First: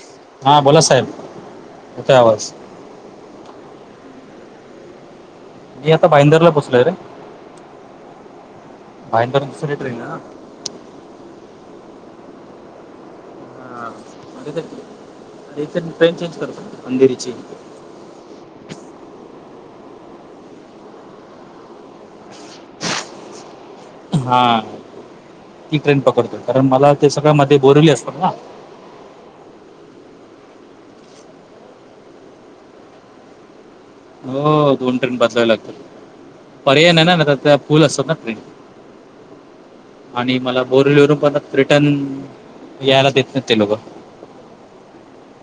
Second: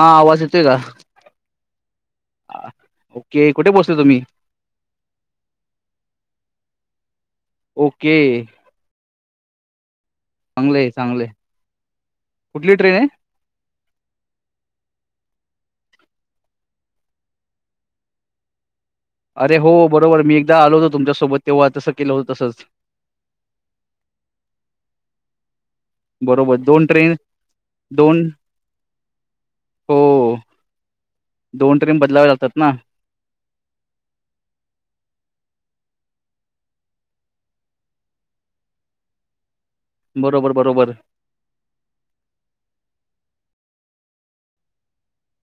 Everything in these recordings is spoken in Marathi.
हा आवाज येतोय का? बोला साहेब येतोय आवाज ओके कुठे पोहचल तुम्ही? मी आता भाईंदरला पोहचलोय रे. ओके. भाईंदर वरून दुसरी ट्रेन आहे ना? चांगलं आहे चांगलंय कुठली ट्रेन आहे? हा इथ ट्रेन चेंज करत अंधेरीची. [unintelligible] अरे हो बरोबर मी एकदा आलो होतो तुमच्यासोबत तेव्हा तसं केलं होतं तसंच. हा. ती ट्रेन पकडतोय बरोबर कारण दोन मला ते ट्रेन सगळ्या मध्ये बोरवली असतात दोन ना. हो दोन ट्रेन बदलाव लागतात ना? हो दोन ट्रेन बदलाव्या लागतात. पर्याय नाही ना तर त्या फूल असतात ना त आणि बरोबर मला बरोबर. बोरलीरून परत रिटन यायला देत नाही ते लोक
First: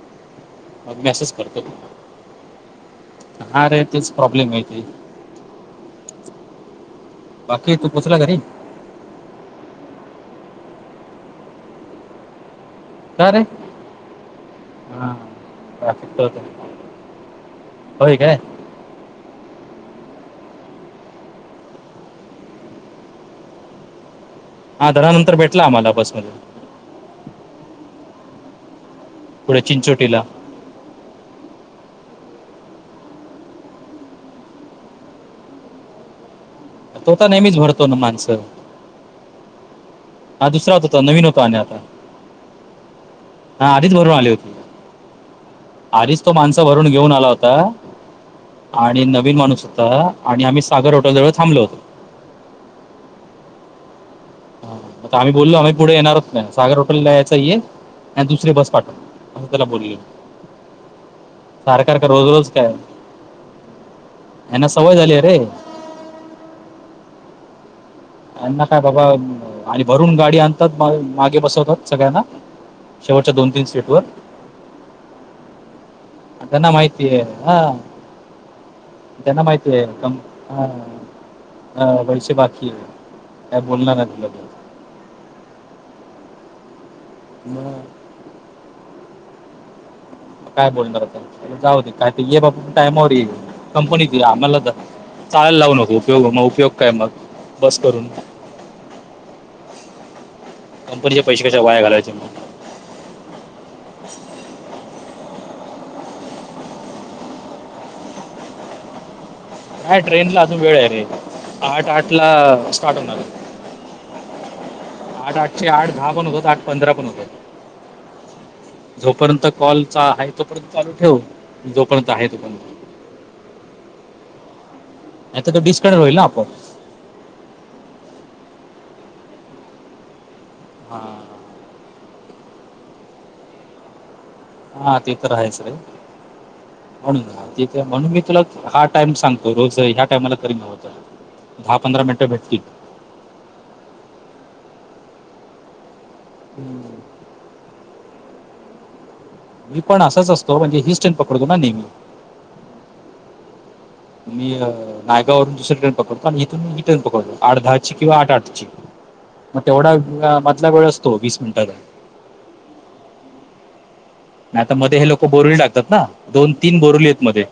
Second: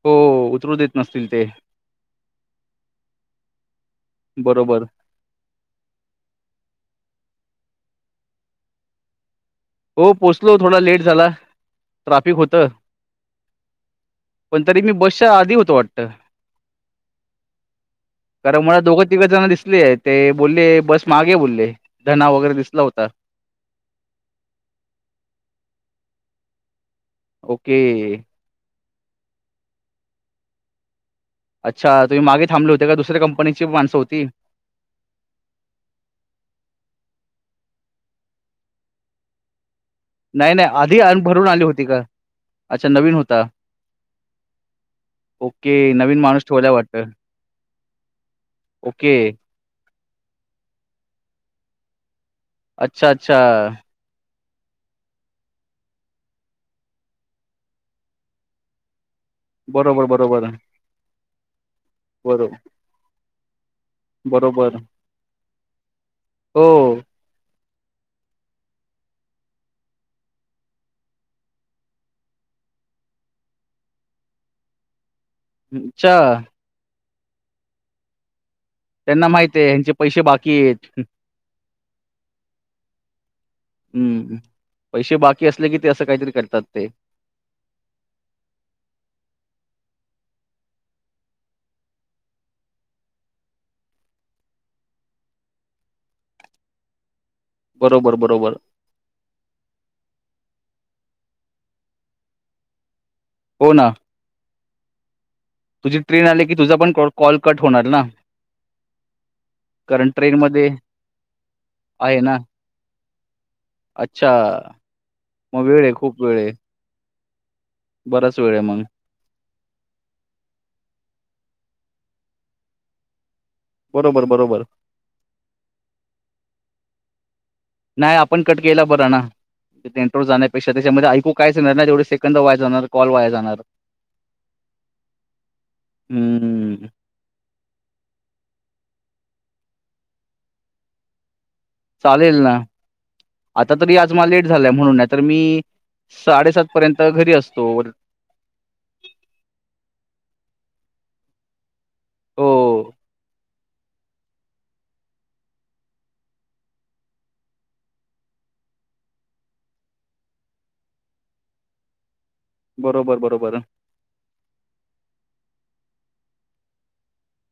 हो उतरू देत मग नसतील मेसेज ते करतो त हा रे तेच प्रॉब्लेम आहे बरोबर. ते बाकी तू पोहचा घरी हो पोचलो थोडा लेट झाला ट्राफिक होतं का रे पण तरी मी हा बसच्या आधी होतो वाटत ट्रॅफिक तर होतं. होय काय कारण मुळ दोघं तिघ जण दिस दिसले ते बोलले बस मागे बोलले धणा वगैरे दिसला होता हा नंतर भेटला आम्हाला बसमध्येध्ये ओके पुढे चिंचोटीला अच्छा तुम्ही मागे थांबले होते का दुसऱ्या कंपनीची माणसं होती तो तर नेहमीच भरतो ना माणसं हा नाही, नाही दुसरात आधी होता अन नवीन होता भरून आणि आली आता होती का? अच्छा नवीन होता. हा आधीच भरून आली होती ओके, नवीन आधीच तो माणूस माणसं ठेवला भरून वाटतं. घेऊन आला होता आणि ओके. नवीन माणूस होता आणि आम्ही सागर होॉटेल जवळ थांबलो होतो अच्छा! ! अच्छा! म आम्ही बोललो आम्ही पुढे येणारच नाही सागर हॉटेलला यायचाय आणि दुसरी बस पाठव असं बरोबर बरोबर सारख सारखं रोज बरो रोज काय?. ह्यांना बरोबर. सवय झालिये रे हो. त्यांना काय बाबा आणि भरून गाडी आणि आणतात मागे बसवतात सगळ्यांना. शेवटच्या दोन ते तीन सीट वर अच्छा! त्यांना माहिती त्यांना आहे माहिती आहे ह्यांचे हे. पैसे बाकी आहेत. ह पैसे बाकी आहेत हम्म! पैसे बाकी असले कि ते असं काहीतरी करतात ते. [unintelligible] काय बोलणार आता जाऊ दे काय ते ये बाबा टायमावर ये कंपनीत. चालायला लावू नको उपयोग काय मग? बस करून बरोबर बरोबर कंपनीचे पैसे कशाला वाया घालावायचे मग. हो ना? तुझी ट्रेन आली की मग तुझा पण कॉल कट होणार ना? काय? कारण ट्रेन ला अजून ट्रेनमध्ये वेळ आहे रे आठ आठ आहे ला ना? स्टार्ट होणार. अच्छा. आठ, आठशे मग वेळ आहे, दहा, खूप पण वेळ होतात आहे. आठ पंधरा पण होतात. बराच वेळ आहे मग. जोपर्यंत कॉल च आहे तोपर्यंत चालू ठेव जोपर्यंत आहे तोपर्यंत बरोबर बरोबर आता तर डिस्कार्ड होईल ना आपोआप. नाही आपण कट केलेला बरं ना ते इंन्टरो जाण्यापेक्षा त्याच्यामध्ये ऐकू कायच येणार ना तेवढेे से कंद वाया जाणार, कॉल वाया जाणार. हा ते तर आहेच रे हम्म म्हणून ते म्हणून मी तुला. टाइम सांगतो रोज ह्या टायमाला करी नव्हत चालेल ना आता तरी आज मला लेट झाला आहे म्हणून नाही तर मी साडेसात पर्यंत घरी असतो. मी पण असाच असतो म्हणजे हीच ट्रेन पकडतो ना नेहमी. हो मी नायगावरून दुसरी ट्रेन पकडतो आणि इथून मी हि ट्रेन पकडतो आठ दहाची किंवा आठ आठची. मग तेवढा मधला वेळ असतो वीस मिनिटाचा बरोबर, बरोबर. नाही आता मधे हे लोक बोरुली टाकतात ना दोन तीन बोरुली आहेत मधे.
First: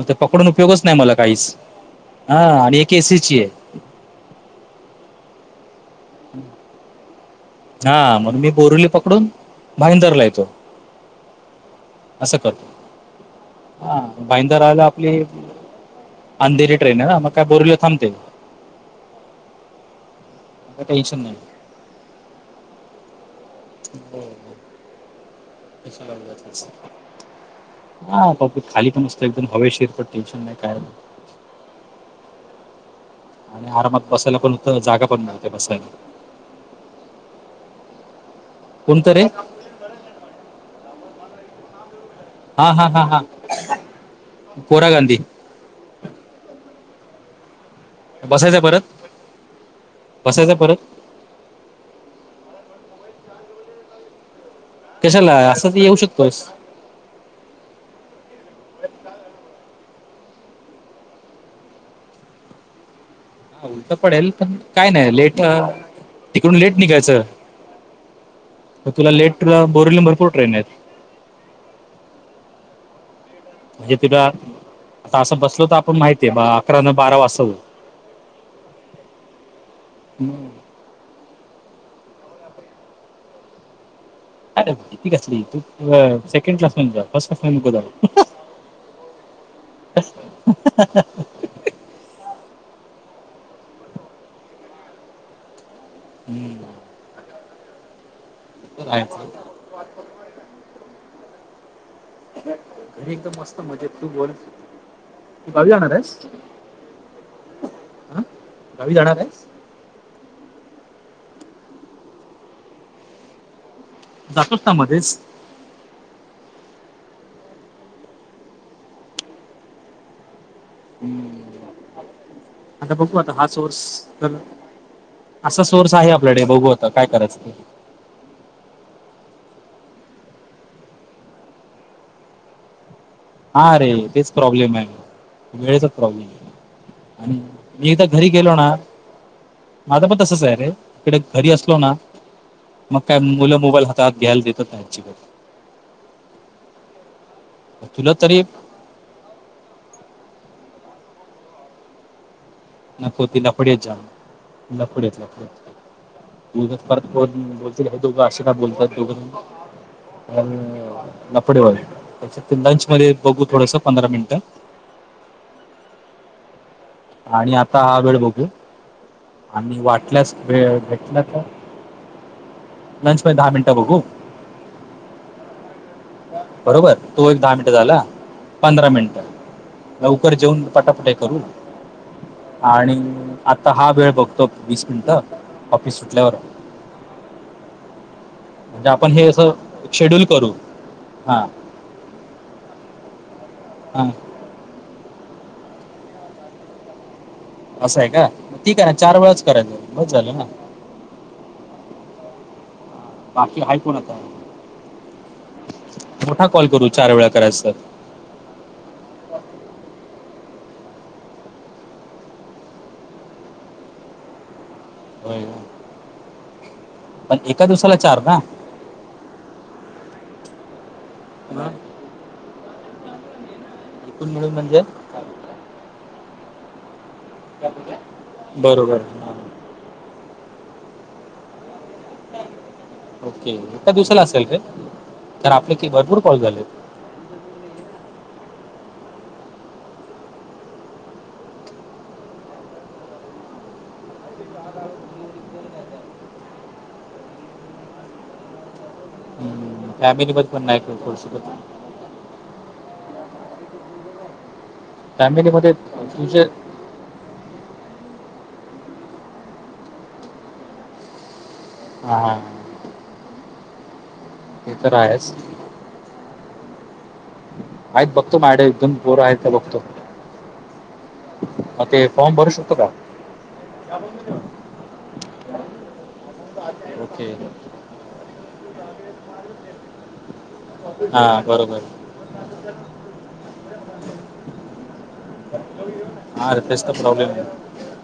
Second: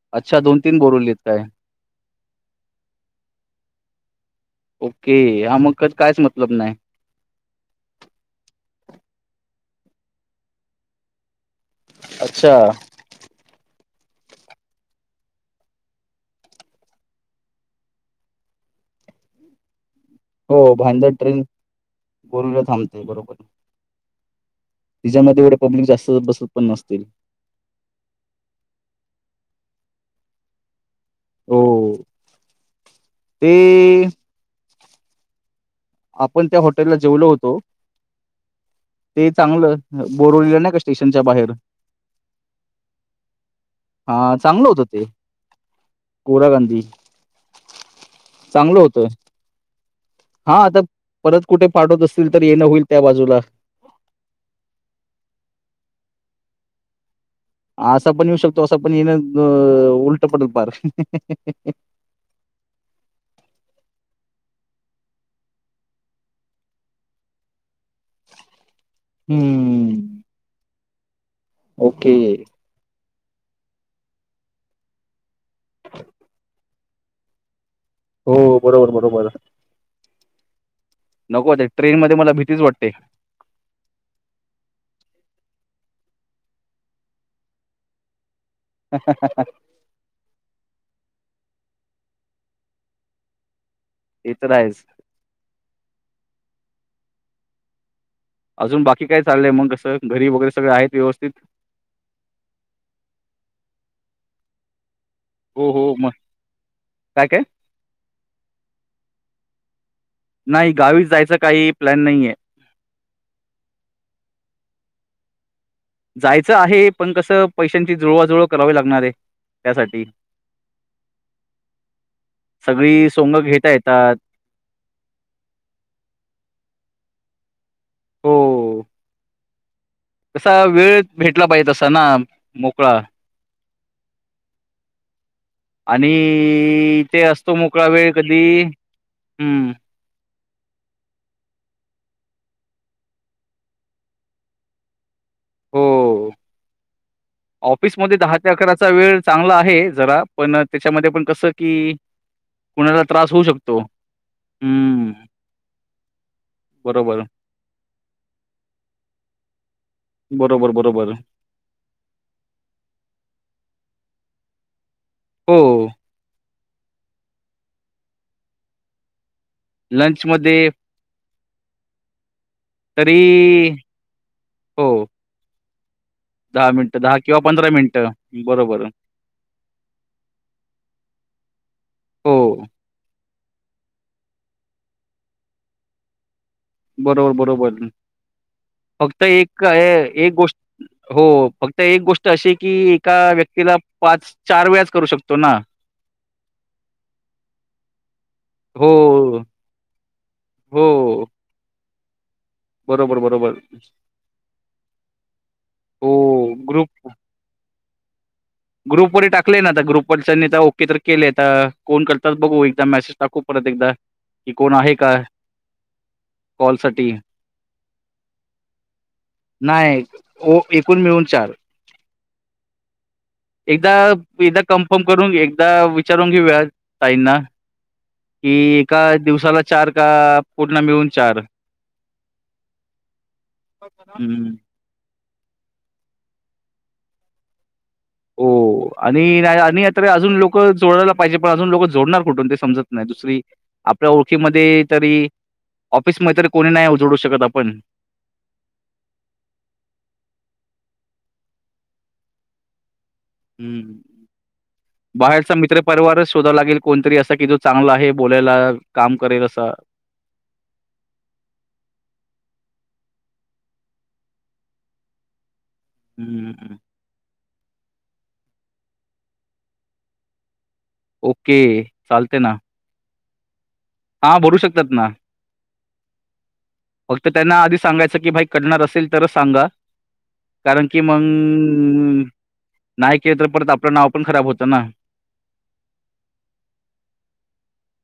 मग ते अच्छा पकडून दोन तीन उपयोगच नाही मला बोरवलीत काय काहीच. हा आणि एक एसीची आहे. ओके हा मग कायच मतलब नाही. हा म्हण मी बोरवली पकडून भाईंदरला येतो. असं अच्छा करतो हा भाईंदरला आपली अंधेरी ट्रेन आहे ना मग काय बोरीवलीला थांबते. हो काय भांदर टेन्शन नाही. ट्रेन गोरुला थांबते बरोबर. हो तिच्यामध्ये एवढे पब्लिक जास्त कशाला बसत उगाचच. पण नसतील. हा आपलं ते खाली पण असते एकदम हवेशीर पण टेन्शन नाही काय नाही. हो. ते आणि आरामात बसायला पण होत जागा पण होते बसायला. आपण त्या हॉटेलला जेवलो होतो. कोणतं रे ते चांगलं बोरोवलीला नाही का स्टेशनच्या बाहेर हा हा हा हा हा चांगलं होत कोरा ते. गांधी गोरा गांधी बसायचंय चांगलं परत होतं बसायचा हा आता परत परत कुठे पाठवत असतील तर येणं होईल त्या बाजूला कशाला असं त येऊ शकतोस असा पण येऊ शकतो असा पण येण उल्टपड पार हा उलट पडेल पण काय नाही लेट तिकडून लेट निघायचं तुला लेटला बोरवली हम्म भरपूर ट्रेन आहेत ओके म्हणजे तुला आता असं बसल तर आपण माहितीये अकरा न बारा वाजता हो हो बरोबर बरोबर हम्म नको ट्रेन मध्ये मला भीतीच वाटते अरेती घसली तू सेकंड क्लास म जा फर्स्ट क्लास जा [unintelligible] ते तर आहेच हम्म ते अजून तर आहे बाकी काय चाललंय मग कसं घरी वगैरे सगळ आहेत व्यवस्थित घरी एकदम मस्त मजेत तू बोल तू गावी हो जाणार हो मग आहेस काय काय ह गावी जाणार आहे नाही गावीस जायचं काही प्लॅन नाहीय जातोच ना मध्येच जायचं आहे पण कसं पैशांची जुळवाजुळव करावी लागणार आहे त्यासाठी हम्म आता सगळी बघू आता सोंग हा घेता सोर्स येतात तर असा सोर्स आहे आपल्याकडे बघू आता काय करायचं हो कसा वेळ भेटला पाहिजे तसा ना मोकळा हा ररे तेच प्रॉब्लेम आहे म वेळेचाच आणि प्रॉब्लेम आहे ते आणि असतो मोकळा मी एकदा वेळ घरी कधी गेलो ना हं, माझं पण तसच आहे रे इकडे घरी असलो ना मग काय मुलं मोबाईल हातात घ्यायला देतात त्यांचीकडे हो. ऑफिसमध्ये दहा तरी ते अकराचा वेळ चांगला आहे जरा पण त्याच्यामध्ये पण कसं की कुणाला नको त्रास ति होऊ शकतो. लफडेत जा लपोड हं, लपोड मु परत बरोबर, बोलतील दोघं आशि का बोलतात दोघं बरोबर, बरोबर. लपडेवा त्याच्यात लंच मध्ये बघू थोडस पंधरा मिनिट [unintelligible] होम् आणि आता हा वेळ बघू आणि वाटल्यास लंचमध्ये वेळ भेटल्या का तरी मिनटं बघू हो बरोबर मिनिटं तो एक किंवा दहा मिनिटं झाला बरोबर. पंधरा मिनट लवकर जेऊन पटापटे करू हो, आणि आता हा वेळ बघतो वीस मिनिट ऑफिस सुटल्यावर बरोबर बरोबर म्हणजे आपण फक्त हे असं एक शेड्यूल एक करू गोष्ट हो हां फक्त एक गोष्ट अशी की एका व्यक् तिला हां पाच चार वेळाज करू शकतो ना असंय का ती हो, कराय चार वेळाच करायच मज झालं ना हो. बरोबर, बरोबर. बाकी हा कोण आता हो मोठा कॉल करू चार वेळा करायचचा ग्रुप व टाकलेय ना आता ग्रुपवर त्यांनी ता ओके तर केले आता कोण करतात बघू एकदा मेसेज टाकू परत एकदा कोण आहे काय? होय का? पण एका दिवसाला चार ना. नाही ओ एकूण मिळून चार हा. एकदा एकूण मिळून एकदा म्हणजे कन्फर्म करून घे एकदा विचारून घेऊया. ताईंना कि बरोबर एका हा. दिवसाला चार का पुर्ण मिळून चार. ओके एका दिवसाला असेल हं. काय? तर आपले ते भरपूर कॉल झाले. हो आणि नाही आणि तर अजून लोक जोडायला पाहिजे पण अजून लोक जोडणार कुठून ते समजत नाही दुसरी आप ल्या ओळखीमध्ये तरी ऑफिसमध्ये तरी कोणी नाही जोडू शकत आपण. [inaudible] हम्म फॅमिली मध्ये पण नाही [unintelligible] शकत हम्म बाहेरचा फॅमिलीमध्ये मित्र परिवारच तुझे शोधावा लागेल कोणतरी असा कि जो चांगला आहे बोलायला काम करेल असा. हा हा ते तर आहेच. हम्ममम् आहेत बघतो मायाकड एक-दोन पोरं आहेत काय बघतो. ह ते फॉर्म भरू शकतो का? हा भरू शकतात ना. फक्त ओके त्यांना आधी सांगायचं की भाई कढणार असेल तरच सांगा. कारण कि हां बरोबर मंग नाही केलं तर परत आपलं नाव पण खराब होतं ना. ह र तेच तर प्रॉब्लेम आहे.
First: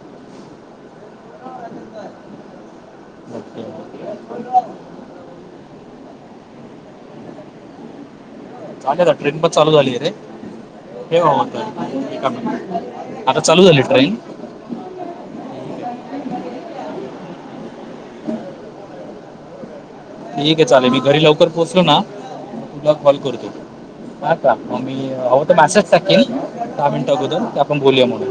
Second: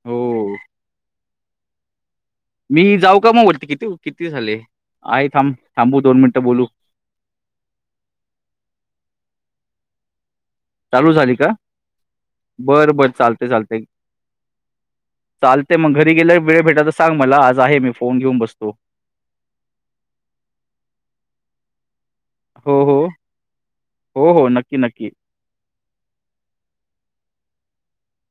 हो. मी जाऊ का म वरती, ओके किती किती झाले? आहे थांब थांबू दोन मिनिटं बोलू. चालेल ट्रेन पण चालू झाली रे. चालू ठेव झाली का बरं बरं [unintelligible] आता चालते चालू चालते झाली ट्रेन. चालते मग घरी गेल्या वेळ भेटाल तर सांग मला आज आहे मी फोन घेऊन बसतो. ठीक आहे चालेल मी घरी लवकर पोहोचलो ना हो तुला हो कॉल करतो, हो हो नक्की मग मी नक्की हवं तर मॅसेज टाकेन दहा मिनट अगोदर की आपण बोलूया मग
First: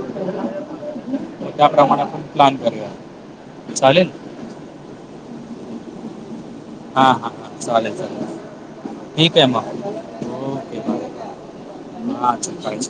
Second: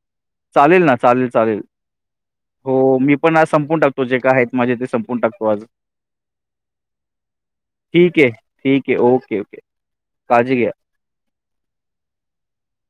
चालेल ना चालेल चालेल. त्याप्रमाणे आपण प्लॅन हो करूया मी पण आज संपून टाकतो चालेल जे काय आहेत माझे ते संपून टाकतो आज. हा हा ह चालेल ठीक आहे ठीक चालेल ठीक ओके आहे ओके मग काळजी घ्या ओके बाय. हा चलयच